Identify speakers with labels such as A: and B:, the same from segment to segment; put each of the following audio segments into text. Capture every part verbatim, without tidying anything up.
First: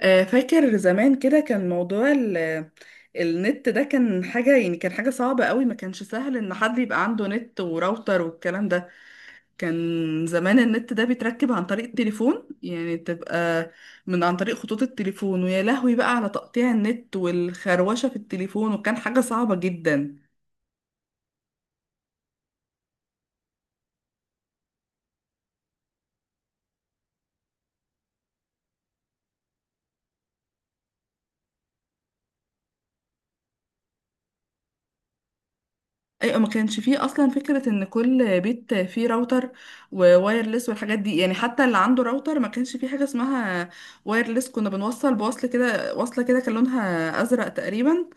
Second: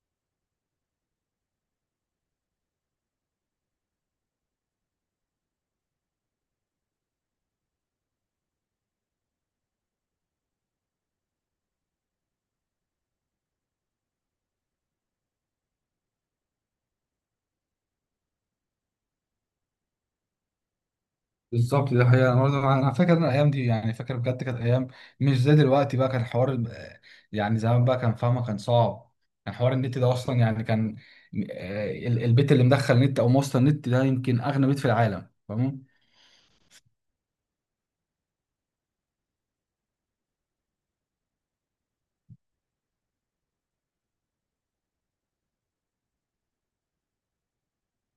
A: آه، فاكر زمان كده كان موضوع ال- النت ده كان حاجة يعني كان حاجة صعبة قوي، ما كانش سهل ان حد يبقى عنده نت وراوتر والكلام ده. كان زمان النت ده بيتركب عن طريق التليفون، يعني تبقى من عن طريق خطوط التليفون، ويا لهوي بقى على تقطيع النت والخروشة في التليفون، وكان حاجة صعبة جدا.
B: بالظبط ده حقيقة. أنا برضه أنا فاكر إن الأيام دي، يعني فاكر بجد، كانت أيام مش زي دلوقتي بقى. كان حوار ال- يعني زمان بقى، كان فاهمة كان صعب. كان حوار النت ده أصلا يعني كان، آه، ال- البيت اللي مدخل نت أو موصل نت ده يمكن أغنى بيت في العالم، فاهم؟
A: ايوه، ما كانش فيه اصلا فكره ان كل بيت فيه راوتر ووايرلس والحاجات دي، يعني حتى اللي عنده راوتر ما كانش فيه حاجه اسمها وايرلس. كنا بنوصل بوصل كده، وصله كده كان لونها ازرق تقريبا،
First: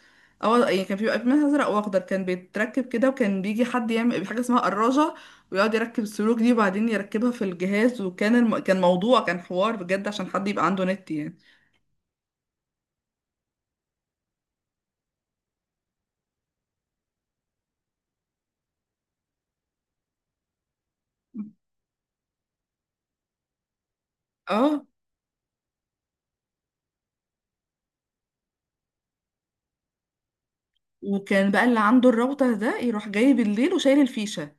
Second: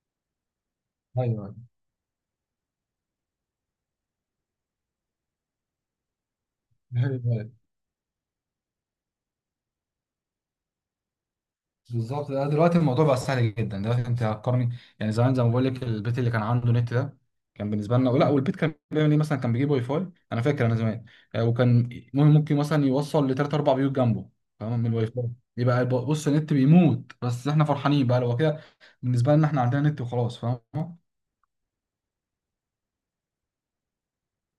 A: او يعني كان بيبقى منها
B: ايوه،
A: ازرق واخضر. كان بيتركب كده، وكان بيجي حد يعمل حاجه اسمها قراجه، ويقعد يركب السلوك دي، وبعدين يركبها في
B: أيوة.
A: الجهاز. وكان الم... كان موضوع كان حوار بجد عشان حد يبقى عنده نت يعني.
B: بالظبط. لا، دلوقتي الموضوع بقى سهل جدا. دلوقتي انت هتقارني؟ يعني زمان زي ما بقول لك، البيت اللي كان عنده نت ده كان بالنسبه لنا، لا، والبيت كان بيعمل ايه مثلا؟ كان بيجيب واي فاي. انا فاكر انا زمان، آه، وكان مهم، ممكن مثلا يوصل لثلاث اربع بيوت جنبه، فاهم؟
A: اه،
B: من الواي فاي. يبقى بص، النت بيموت، بس احنا فرحانين بقى لو كده. بالنسبه لنا احنا عندنا نت وخلاص، فاهم؟
A: وكان بقى اللي عنده الراوتر ده يروح جاي بالليل وشايل الفيشه.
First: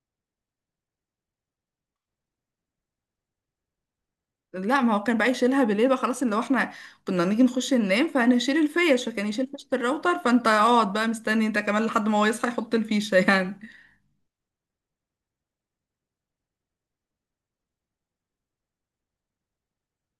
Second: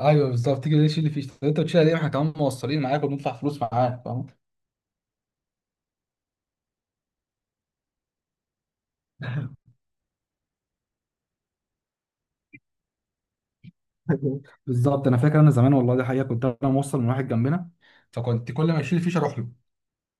B: ايوه بالظبط. تيجي تشيل اللي فيه، طب انت بتشيل ليه؟ ما احنا كمان موصلين معاك وبندفع فلوس معاك، فاهم؟
A: لا، ما هو كان بقى يشيلها بالليل بقى خلاص، اللي هو احنا كنا نيجي نخش ننام فانا اشيل الفيش، فكان يشيل فيشه الراوتر، فانت اقعد بقى مستني انت كمان لحد ما هو يصحى يحط الفيشه يعني.
B: بالظبط. انا فاكر انا زمان، والله دي حقيقه، كنت انا موصل من واحد جنبنا، فكنت كل ما اشيل الفيشه اروح له،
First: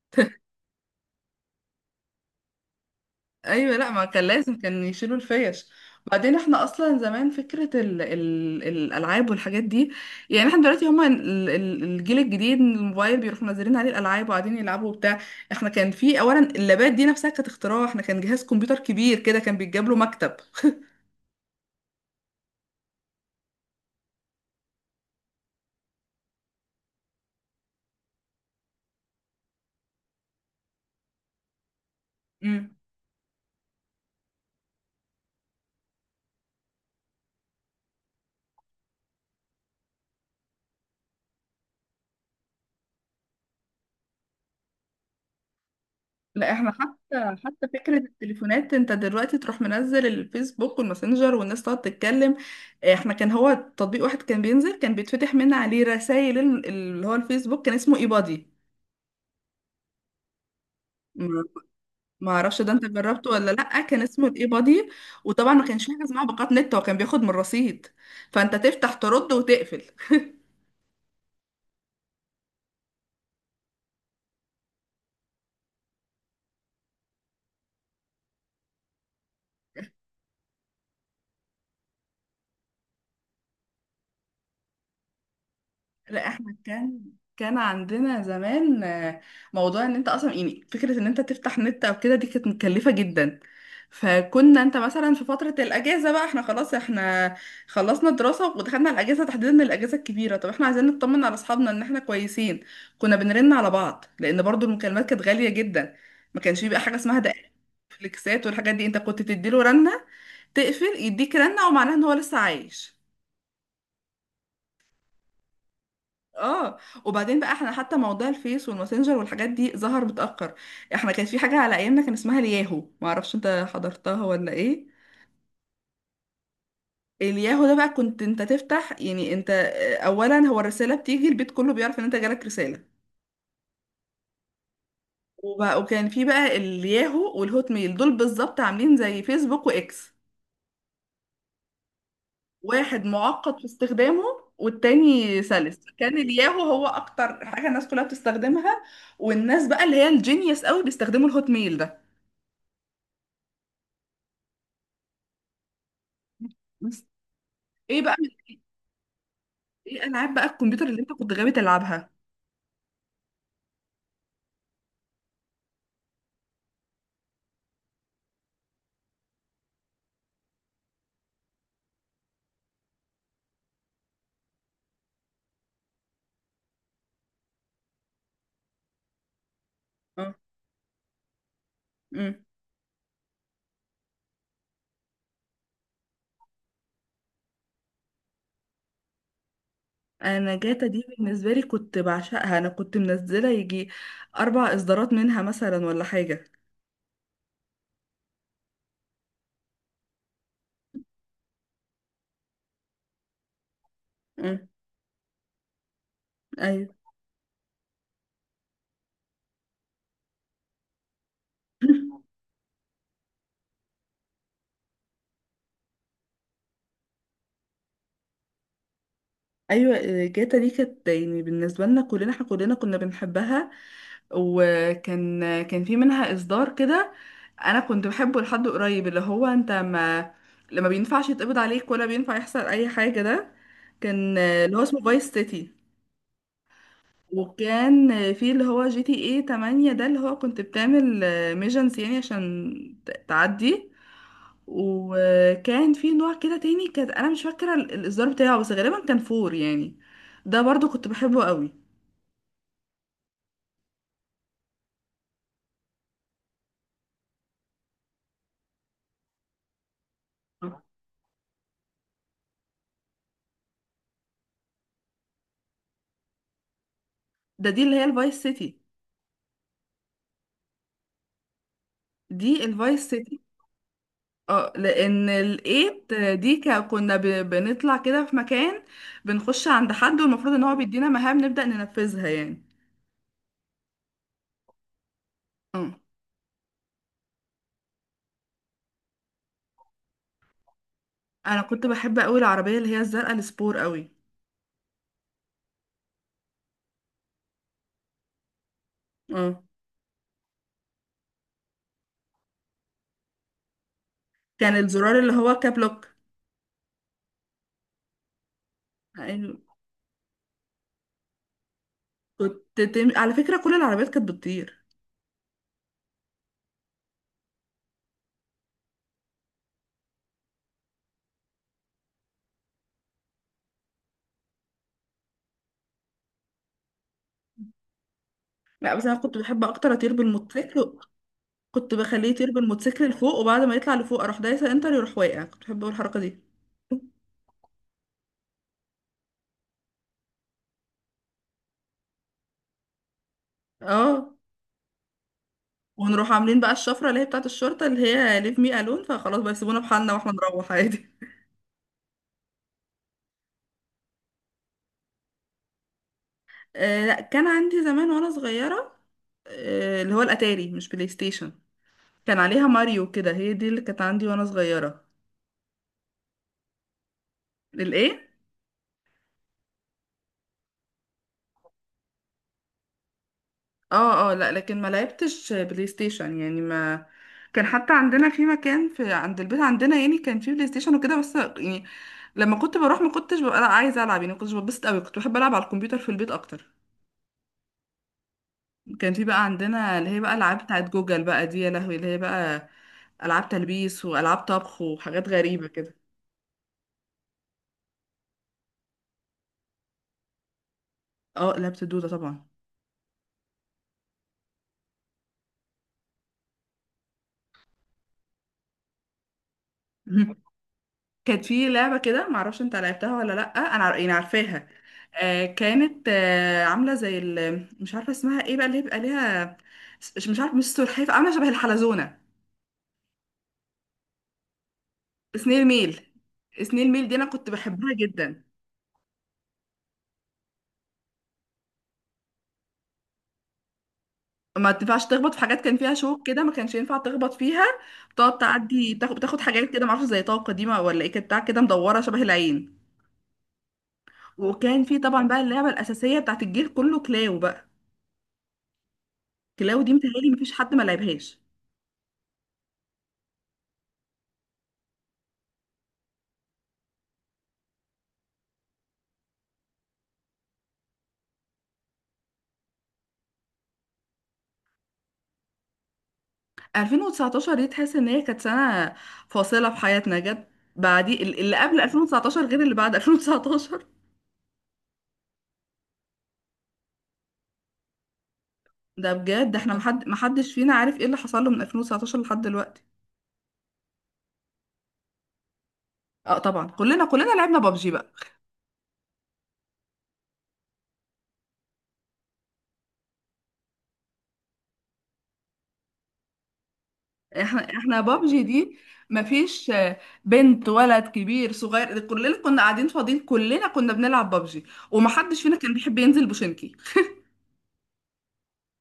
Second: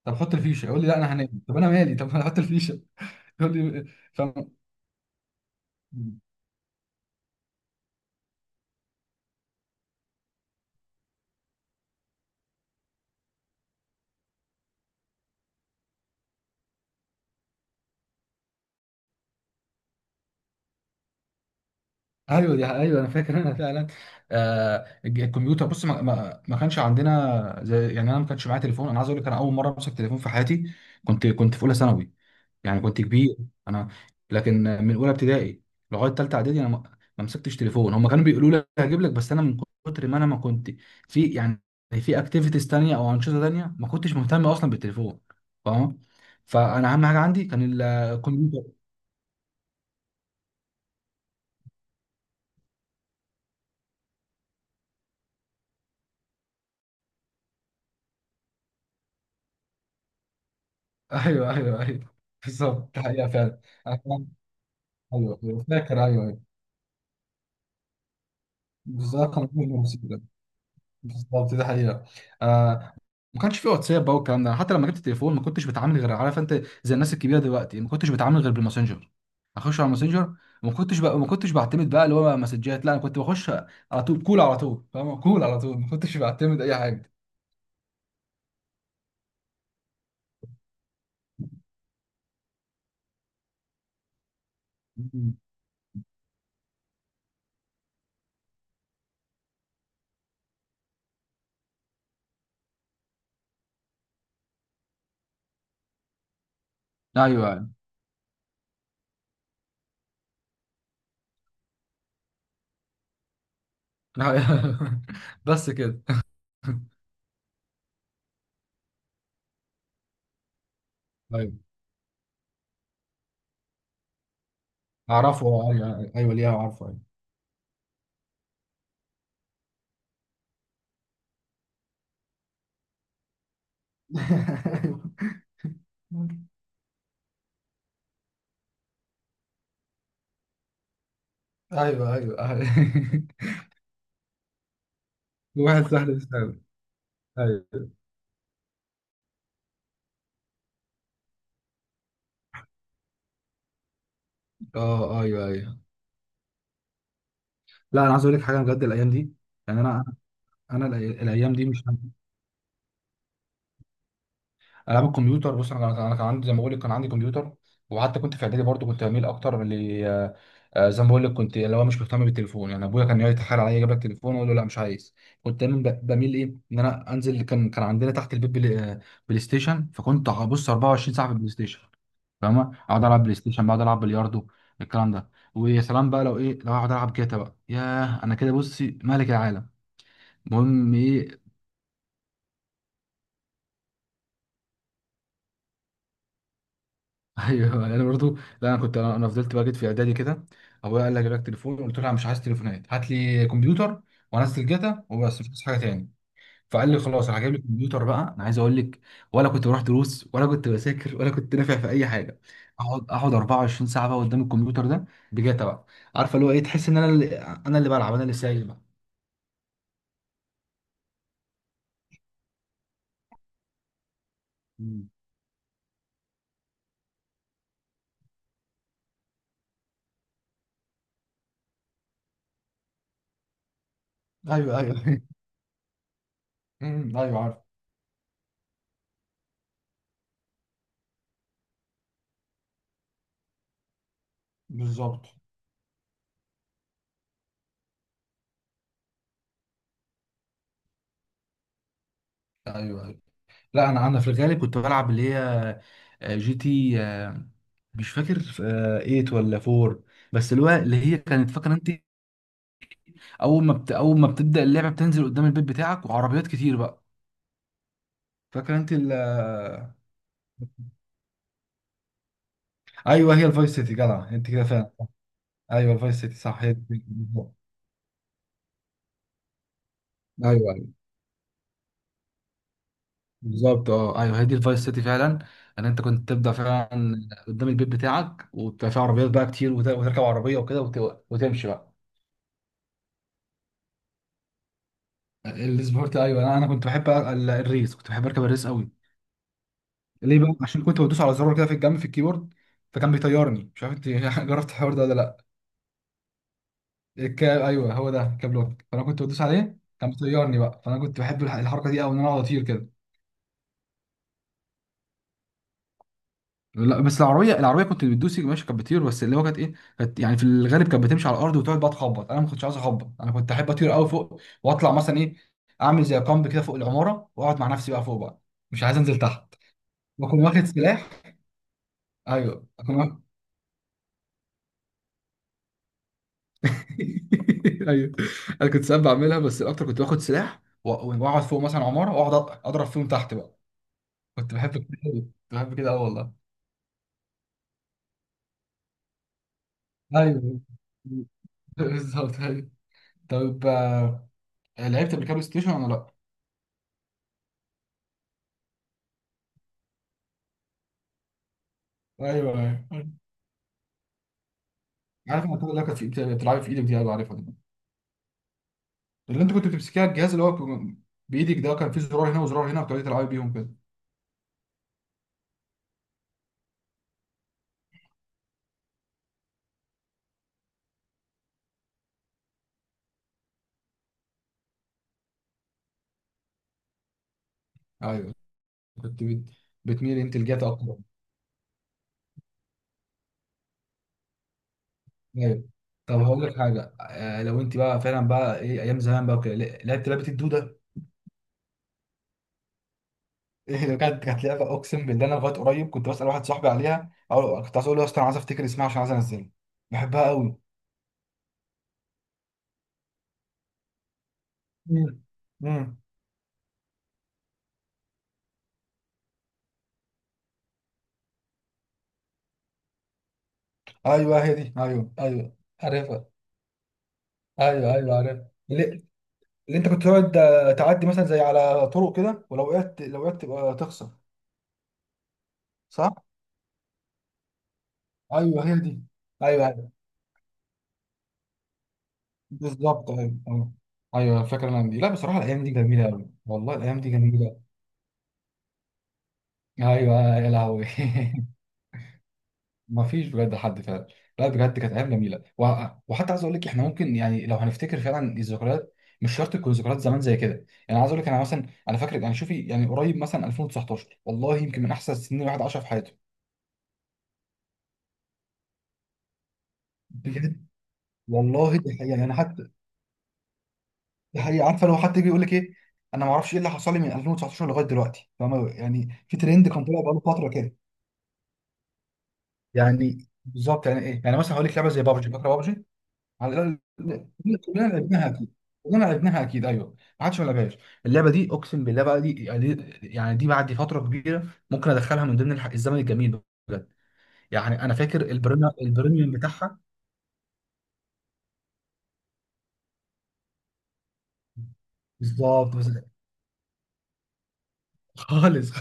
B: طب حط الفيشه، يقول لي لا انا هنام، طب انا مالي؟ طب انا حط الفيشه. يقول
A: ايوه،
B: لي،
A: لا، ما كان
B: فاهم؟
A: لازم كان يشيلوا الفيش. بعدين احنا اصلا زمان فكره ال ال الالعاب والحاجات دي، يعني احنا دلوقتي هما ال- ال- الجيل الجديد، الموبايل بيروحوا منزلين عليه الالعاب وقاعدين يلعبوا وبتاع. احنا كان في اولا اللابات دي نفسها كانت اختراع، احنا كان جهاز كمبيوتر كبير كده كان بيتجاب له مكتب.
B: ايوه دي ايوه انا فاكر انا فعلا. آه الج- الكمبيوتر بص، ما, ما, ما كانش عندنا زي يعني. انا ما كانش معايا تليفون. انا عايز اقول لك انا اول مره امسك تليفون في حياتي كنت كنت في اولى ثانوي،
A: مم.
B: يعني كنت كبير. انا لكن من اولى ابتدائي لغايه ثالثه اعدادي انا ما ما مسكتش تليفون. هم كانوا بيقولوا لي هجيب لك، بس انا من كتر ما انا ما كنت في، يعني في اكتيفيتيز تانية او انشطه تانية، ما كنتش مهتم اصلا بالتليفون، فاهم؟
A: لا، احنا
B: فانا اهم حاجه
A: حتى
B: عندي
A: حتى
B: كان
A: فكرة
B: الكمبيوتر.
A: التليفونات انت دلوقتي تروح منزل الفيسبوك والماسنجر والناس تقعد تتكلم. آه، احنا كان هو تطبيق واحد كان بينزل، كان بيتفتح من عليه رسائل اللي هو الفيسبوك، كان اسمه ايبادي. ما
B: ايوه ايوه ايوه.
A: ما اعرفش ده انت
B: بالظبط ده حقيقه
A: جربته ولا
B: فعلا.
A: لا؟
B: انا
A: كان اسمه
B: كمان-
A: الايبادي.
B: ايوه
A: وطبعا
B: ايوه،
A: ما كانش في حاجه
B: فاكر، ايوه
A: اسمها
B: ايوه.
A: باقات نت، هو كان بياخد من الرصيد، فانت تفتح ترد
B: بالظبط كان في
A: وتقفل.
B: الموسيقى. بالظبط ده حقيقه. آه. ما كانش في واتساب بقى والكلام ده. حتى لما جبت التليفون ما كنتش بتعامل، غير عارف انت زي الناس الكبيره دلوقتي، ما كنتش بتعامل غير بالماسنجر. اخش على الماسنجر، وما كنتش بقى، ما كنتش بعتمد بقى اللي هو بقى مسجات، لا انا كنت بخش على طول كول، على طول، فاهم؟ كول على طول، ما كنتش
A: لا، احنا
B: بعتمد اي
A: كان
B: حاجه.
A: كان عندنا زمان آه، موضوع ان انت اصلا، يعني فكرة ان انت تفتح نت او كده دي كانت مكلفة جدا. فكنا انت مثلا في
B: مم.
A: فترة الاجازة بقى، احنا خلاص احنا خلصنا دراسة ودخلنا الاجازة، تحديدا الاجازة الكبيرة، طب احنا عايزين نطمن على اصحابنا ان احنا كويسين. كنا بنرن على بعض لان برضو المكالمات كانت غالية جدا، ما كانش بيبقى حاجة اسمها دقائق
B: ايوه
A: فليكسات والحاجات دي. انت كنت تديله رنة تقفل، يديك رنة، ومعناها ان هو لسه عايش.
B: ايوه. بس كده.
A: اه، وبعدين بقى احنا حتى موضوع الفيس والماسنجر والحاجات دي ظهر متأخر. احنا كانت في
B: ايوه
A: حاجة على ايامنا كان اسمها الياهو، معرفش انت حضرتها ولا ايه.
B: اعرفه، ايوه ايوه، ليه اعرفه، ايوه.
A: الياهو ده بقى كنت انت تفتح، يعني انت آه، اولا هو الرسالة بتيجي البيت كله بيعرف ان انت جالك رسالة. وبقى وكان في بقى الياهو والهوت ميل دول بالظبط عاملين زي فيسبوك واكس،
B: ايوه ايوه،
A: واحد
B: أيوة.
A: معقد في استخدامه والتاني سلس،
B: واحد سهل
A: كان
B: يستوعب.
A: الياهو هو اكتر حاجة الناس
B: ايوه.
A: كلها بتستخدمها. والناس بقى اللي هي الجينيوس قوي بيستخدموا الهوت ميل ده.
B: اه ايوه ايوه.
A: ايه
B: لا انا
A: بقى
B: عايز اقول لك حاجه بجد، الايام دي يعني
A: ايه
B: انا،
A: العاب بقى الكمبيوتر
B: انا
A: اللي انت
B: الأي-
A: كنت غاوي
B: الايام دي مش،
A: تلعبها؟
B: العاب الكمبيوتر بص، انا أنا كان عندي زي ما بقول لك، كان عندي كمبيوتر، وحتى كنت في اعدادي برضو كنت بميل اكتر ل، آه، آه، زي ما بقول لك كنت اللي هو مش مهتم بالتليفون. يعني ابويا كان يقعد يتحايل عليا اجيب لك تليفون، اقول له لا مش عايز. كنت دايما ب- بميل ايه، ان انا انزل. كان كان عندنا تحت البيت بلاي, آه، بلاي ستيشن، فكنت
A: اه،
B: هبص أربعة وعشرين ساعه في البلاي ستيشن،
A: امم
B: فاهمه؟ اقعد العب بلاي ستيشن، بقعد العب بلياردو، الكلام ده. ويا سلام بقى لو ايه، لو اقعد العب جاتا بقى، ياه، انا كده بصي ملك العالم.
A: انا جاتا
B: المهم
A: دي
B: ايه،
A: بالنسبه لي كنت بعشقها، انا كنت منزله يجي اربع اصدارات منها مثلا ولا حاجه.
B: ايوه انا برضو. لا انا كنت، انا فضلت بقى جيت في اعدادي كده، ابويا قال لي اجيب لك تليفون، قلت له انا مش عايز تليفونات، هات لي كمبيوتر وانزل
A: امم
B: جاتا وبس، مش عايز حاجه تاني. فقال
A: ايوه
B: لي خلاص انا هجيب لك كمبيوتر. بقى انا عايز اقول لك، ولا كنت بروح دروس ولا كنت بذاكر ولا كنت نافع في اي حاجه. اقعد اقعد أربعة وعشرين ساعه بقى قدام الكمبيوتر ده بجاتا بقى. عارفه اللي هو ايه؟ تحس ان انا اللي، انا اللي بلعب، انا اللي سايق بقى.
A: ايوه. جاتا دي كانت، يعني بالنسبه لنا كلنا احنا كلنا كنا بنحبها.
B: مم.
A: وكان كان في منها اصدار كده انا كنت بحبه لحد قريب، اللي هو انت ما لما بينفعش يتقبض عليك ولا بينفع يحصل اي حاجه ده، كان اللي
B: ايوه
A: هو
B: ايوه.
A: اسمه فايس سيتي.
B: أمم، ايوه عارف.
A: وكان في اللي هو جي تي ايه ثمانية ده، اللي هو كنت بتعمل ميجنز يعني عشان ت- تعدي.
B: بالظبط
A: وكان في نوع كده تاني، كانت انا مش فاكره ال- الاصدار بتاعه بس غالبا كان فور يعني، ده برضو كنت بحبه قوي.
B: ايوه ايوه. لا انا انا في الغالب كنت بلعب اللي هي، آه، جي تي آه، مش فاكر آه، تمانية ولا أربعة، بس الوقت اللي هي كانت، فاكره انت اول ما بت... اول ما بتبدا اللعبه بتنزل قدام البيت بتاعك وعربيات كتير بقى،
A: ده دي اللي هي الفايس
B: فاكره
A: سيتي،
B: انت ال... آه،
A: دي الفايس
B: ايوه
A: سيتي.
B: هي الفايس سيتي، جدع انت كده
A: اه،
B: فعلا.
A: لان
B: ايوه
A: الايت
B: الفايس سيتي
A: دي
B: صح، هي
A: كا-
B: دي.
A: كنا ب-
B: بالظبط.
A: بنطلع كده في مكان، بنخش عند حد، والمفروض ان
B: ايوه
A: هو
B: ايوه
A: بيدينا مهام نبدأ ننفذها يعني.
B: بالظبط. اه ايوه هي دي الفايس سيتي فعلا. ان
A: اه،
B: انت كنت تبدا فعلا قدام البيت بتاعك، وبتبقى فيه عربيات بقى كتير، وت... وتركب عربيه وكده، وت...
A: انا
B: وتمشي
A: كنت
B: بقى.
A: بحب قوي العربيه اللي هي الزرقاء السبور قوي.
B: السبورت ايوه، انا أنا كنت بحب ال- الريس، كنت بحب اركب الريس قوي.
A: اه،
B: ليه بقى؟ عشان كنت بدوس على زرار كده في الجنب في الكيبورد فكان بيطيرني. مش عارف انت جربت
A: كان
B: الحوار ده ولا
A: الزرار اللي
B: لا.
A: هو كابلوك.
B: الكاب ايوه، هو ده كابلوك، فانا كنت بدوس
A: يعني
B: عليه كان بيطيرني بقى، فانا كنت بحب الح- الحركه دي قوي، ان انا اقعد اطير
A: كنت
B: كده.
A: تم... على فكرة كل العربيات كانت بتطير.
B: لا بس، العربيه العربيه كنت بتدوسي ماشي كانت بتطير، بس اللي هو كانت ايه، كانت يعني في الغالب كانت بتمشي على الارض، وتقعد بقى تخبط. انا ما كنتش عايز اخبط، انا كنت احب اطير قوي فوق، واطلع مثلا ايه، اعمل زي كامب كده فوق العماره، واقعد مع نفسي بقى فوق بقى، مش
A: لا
B: عايز
A: بس انا
B: انزل
A: كنت
B: تحت.
A: بحب اكتر اطير
B: واكون واخد
A: بالموتوسيكل،
B: سلاح.
A: كنت بخليه يطير
B: ايوه
A: بالموتوسيكل
B: اكون،
A: لفوق وبعد ما يطلع لفوق اروح دايسة انتر يروح واقع، كنت بحب أوي الحركة دي.
B: ايوه. انا كنت ساعات بعملها، بس الاكتر كنت باخد سلاح و- واقعد فوق مثلا عماره، واقعد أ- اضرب فيهم تحت بقى.
A: اه،
B: كنت بحب كده أوي. كنت بحب كده، اه
A: ونروح
B: والله.
A: عاملين بقى الشفرة اللي هي بتاعة الشرطة اللي هي ليف مي الون، فخلاص بقى يسيبونا بحالنا واحنا
B: ايوه
A: نروح عادي.
B: بالظبط ايوه. طب آه، لعبت قبل كده بلاي ستيشن ولا لا؟
A: آه لا، كان عندي زمان وانا صغيرة، آه اللي هو الاتاري مش بلاي ستيشن، كان
B: ايوه
A: عليها
B: ايوه
A: ماريو كده، هي دي اللي كانت عندي وانا صغيرة.
B: عارف، انا اللي كانت في بت- بتلعبي في ايدك دي، ايوه عارفها دي،
A: الايه؟
B: اللي انت كنت بتمسكيها، الجهاز اللي هو كان بايدك ده، كان فيه زرار هنا وزرار هنا وبتقعدي تلعبي بيهم كده.
A: اه، اه، لا، لكن ما لعبتش بلاي ستيشن، يعني ما كان، حتى عندنا في مكان في عند البيت عندنا يعني كان في بلاي ستيشن وكده، بس يعني لما كنت بروح ما كنتش ببقى عايزه العب، يعني ما كنتش ببسط قوي، كنت بحب العب على الكمبيوتر في البيت اكتر.
B: ايوه.
A: كان
B: كنت
A: في
B: بت-
A: بقى عندنا اللي
B: بتميل
A: هي بقى
B: انت
A: العاب
B: لجاتا
A: بتاعت
B: اكتر.
A: جوجل بقى دي، يا لهوي اللي هي بقى العاب تلبيس والعاب طبخ وحاجات
B: ايوه.
A: غريبه كده.
B: طب هقول لك حاجه، آه، لو انت بقى فعلا بقى ايه، ايام زمان بقى وكده، ل- لعبت لعبه الدوده؟
A: اه، لعبت الدوده طبعا.
B: ايه، لو كانت، كانت لعبه اقسم بالله انا لغايه قريب كنت بسال واحد صاحبي عليها، او كنت عايز اقول له يا اسطى انا عايز افتكر اسمها عشان عايز انزلها، بحبها قوي.
A: كانت في لعبة كده معرفش انت لعبتها ولا لأ، انا عار- يعني عارفاها.
B: امم.
A: آه
B: امم.
A: كانت آه عاملة زي ال... مش عارفة اسمها ايه بقى اللي هي بيبقى ليها. مش مش عارفة، مش سلحفاة، عاملة شبه الحلزونة.
B: ايوه هي دي ايوه ايوه.
A: سنيل ميل.
B: عارفها.
A: سنيل ميل دي انا كنت بحبها
B: ايوه ايوه
A: جدا.
B: عارفها، اللي, اللي انت كنت تقعد آه، تعدي مثلا زي على طرق كده، ولو وقعت، لو وقعت تبقى تخسر،
A: ما تنفعش تخبط في حاجات كان فيها
B: صح؟
A: شوك كده، ما كانش ينفع تخبط فيها. بتقعد
B: ايوه هي
A: تعدي،
B: دي،
A: بتاخد بتاخد حاجات كده
B: ايوه،
A: معرفش، زي طاقة قديمة ولا ايه، كانت بتاع كده مدورة شبه العين.
B: بالظبط. ايوه ايوه ايوه، فاكر
A: وكان
B: الايام
A: في
B: دي. لا
A: طبعا
B: بصراحه
A: بقى
B: الايام
A: اللعبة
B: دي جميله
A: الأساسية
B: قوي،
A: بتاعت الجيل
B: والله
A: كله،
B: الايام دي
A: كلاو
B: جميله.
A: بقى. كلاو دي
B: ايوه
A: متهيألي
B: يا
A: مفيش حد ما
B: لهوي،
A: لعبهاش.
B: ما فيش بجد حد فعلا. لا بجد كانت ايام جميله، و- وحتى عايز اقول لك احنا ممكن، يعني لو هنفتكر فعلا الذكريات، مش شرط تكون ذكريات زمان زي كده. يعني عايز اقول لك انا مثلا، انا فاكر يعني، شوفي يعني قريب مثلا ألفين وتسعة عشر، والله يمكن من احسن السنين الواحد عاشها في حياته.
A: ألفين وتسعة عشر دي تحس ان هي كانت سنة فاصلة في حياتنا جت
B: بجد.
A: بعدي، ال- اللي
B: والله
A: قبل
B: دي حقيقه يعني،
A: ألفين وتسعتاشر غير
B: حتى
A: اللي بعد ألفين وتسعتاشر.
B: دي حقيقه. عارفه لو حد يجي يقول لك ايه، انا ما اعرفش ايه اللي حصل لي من ألفين وتسعتاشر لغايه دلوقتي، فاهمه؟ يعني
A: ده
B: في
A: بجد، ده
B: ترند
A: احنا
B: كان طالع
A: محد
B: بقاله فتره
A: محدش فينا
B: كده
A: عارف ايه اللي حصل له من ألفين وتسعتاشر لحد دلوقتي.
B: يعني. بالظبط، يعني ايه؟ يعني مثلا هقول لك لعبه زي بابجي، فاكره بابجي؟
A: اه،
B: على
A: طبعا
B: الأقل
A: كلنا كلنا لعبنا
B: كلنا
A: بابجي بقى.
B: لعبناها اكيد، كلنا لعبناها اكيد، ايوه ما حدش ما لعبهاش. اللعبه دي اقسم بالله بقى، دي يعني، يعني دي بعد فتره كبيره ممكن ادخلها من ضمن الح- الزمن الجميل، بجد.
A: احنا
B: يعني انا
A: احنا
B: فاكر
A: بابجي
B: البريميوم،
A: دي،
B: البريميوم
A: مفيش
B: بتاعها.
A: آه، بنت ولد كبير صغير، كلنا كنا قاعدين فاضيين، كلنا كنا بنلعب بابجي، ومحدش فينا كان
B: بالظبط بس-
A: بيحب ينزل بوشنكي.
B: خالص.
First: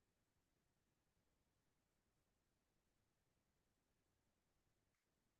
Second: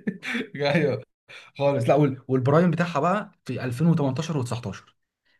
B: ايوه خالص. لا وال- والبرايم بتاعها بقى في ألفين وتمنتاشر و19،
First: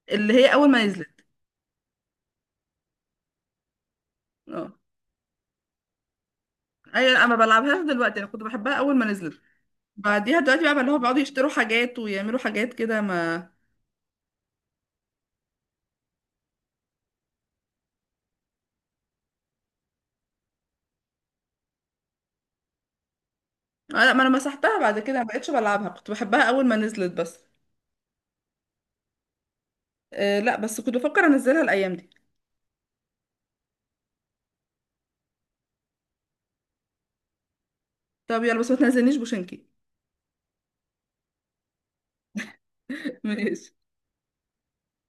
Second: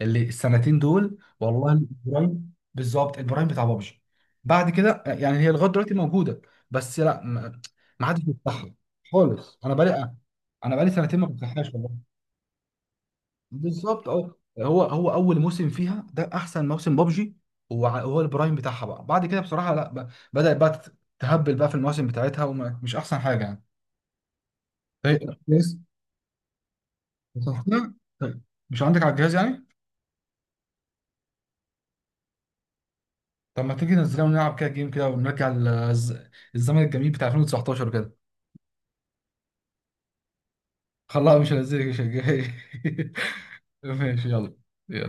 B: اللي
A: اللي هي اول
B: السنتين
A: ما
B: دول،
A: نزلت.
B: والله البرايم بالظبط، البرايم بتاع بابجي. بعد
A: اه،
B: كده آه، يعني هي لغايه دلوقتي موجوده، بس
A: ايوه،
B: لا
A: انا ما
B: ما،
A: بلعبهاش
B: ما
A: دلوقتي،
B: حدش
A: انا كنت
B: بيفتحها
A: بحبها اول ما نزلت.
B: خالص. انا بقالي آه،
A: بعديها دلوقتي
B: انا
A: بقى
B: بقالي
A: اللي هو
B: سنتين
A: بيقعدوا
B: ما
A: يشتروا
B: بفتحهاش والله.
A: حاجات ويعملوا حاجات كده، ما
B: بالظبط. اه هو، هو اول موسم فيها ده احسن موسم بابجي. وع- وهو البرايم بتاعها بقى. بعد كده بصراحه لا ب- بدات بقى تت- تهبل بقى في المواسم بتاعتها، ومش احسن حاجه يعني.
A: انا ما انا مسحتها بعد كده،
B: طيب،
A: ما بقتش
B: كويس.
A: بلعبها، كنت بحبها اول ما نزلت بس.
B: مسحتها؟ طيب، مش عندك على الجهاز يعني.
A: آه لا، بس كنت بفكر انزلها الايام دي.
B: طب ما تيجي ننزلها ونلعب كده جيم كده، ونرجع للز- الزمن الجميل بتاع ألفين وتسعتاشر كده.
A: طب يلا بس ما تنزلنيش بوشنكي.
B: خلاص مش هنزلك، مش هنزلك.
A: ماشي
B: ماشي، يلا.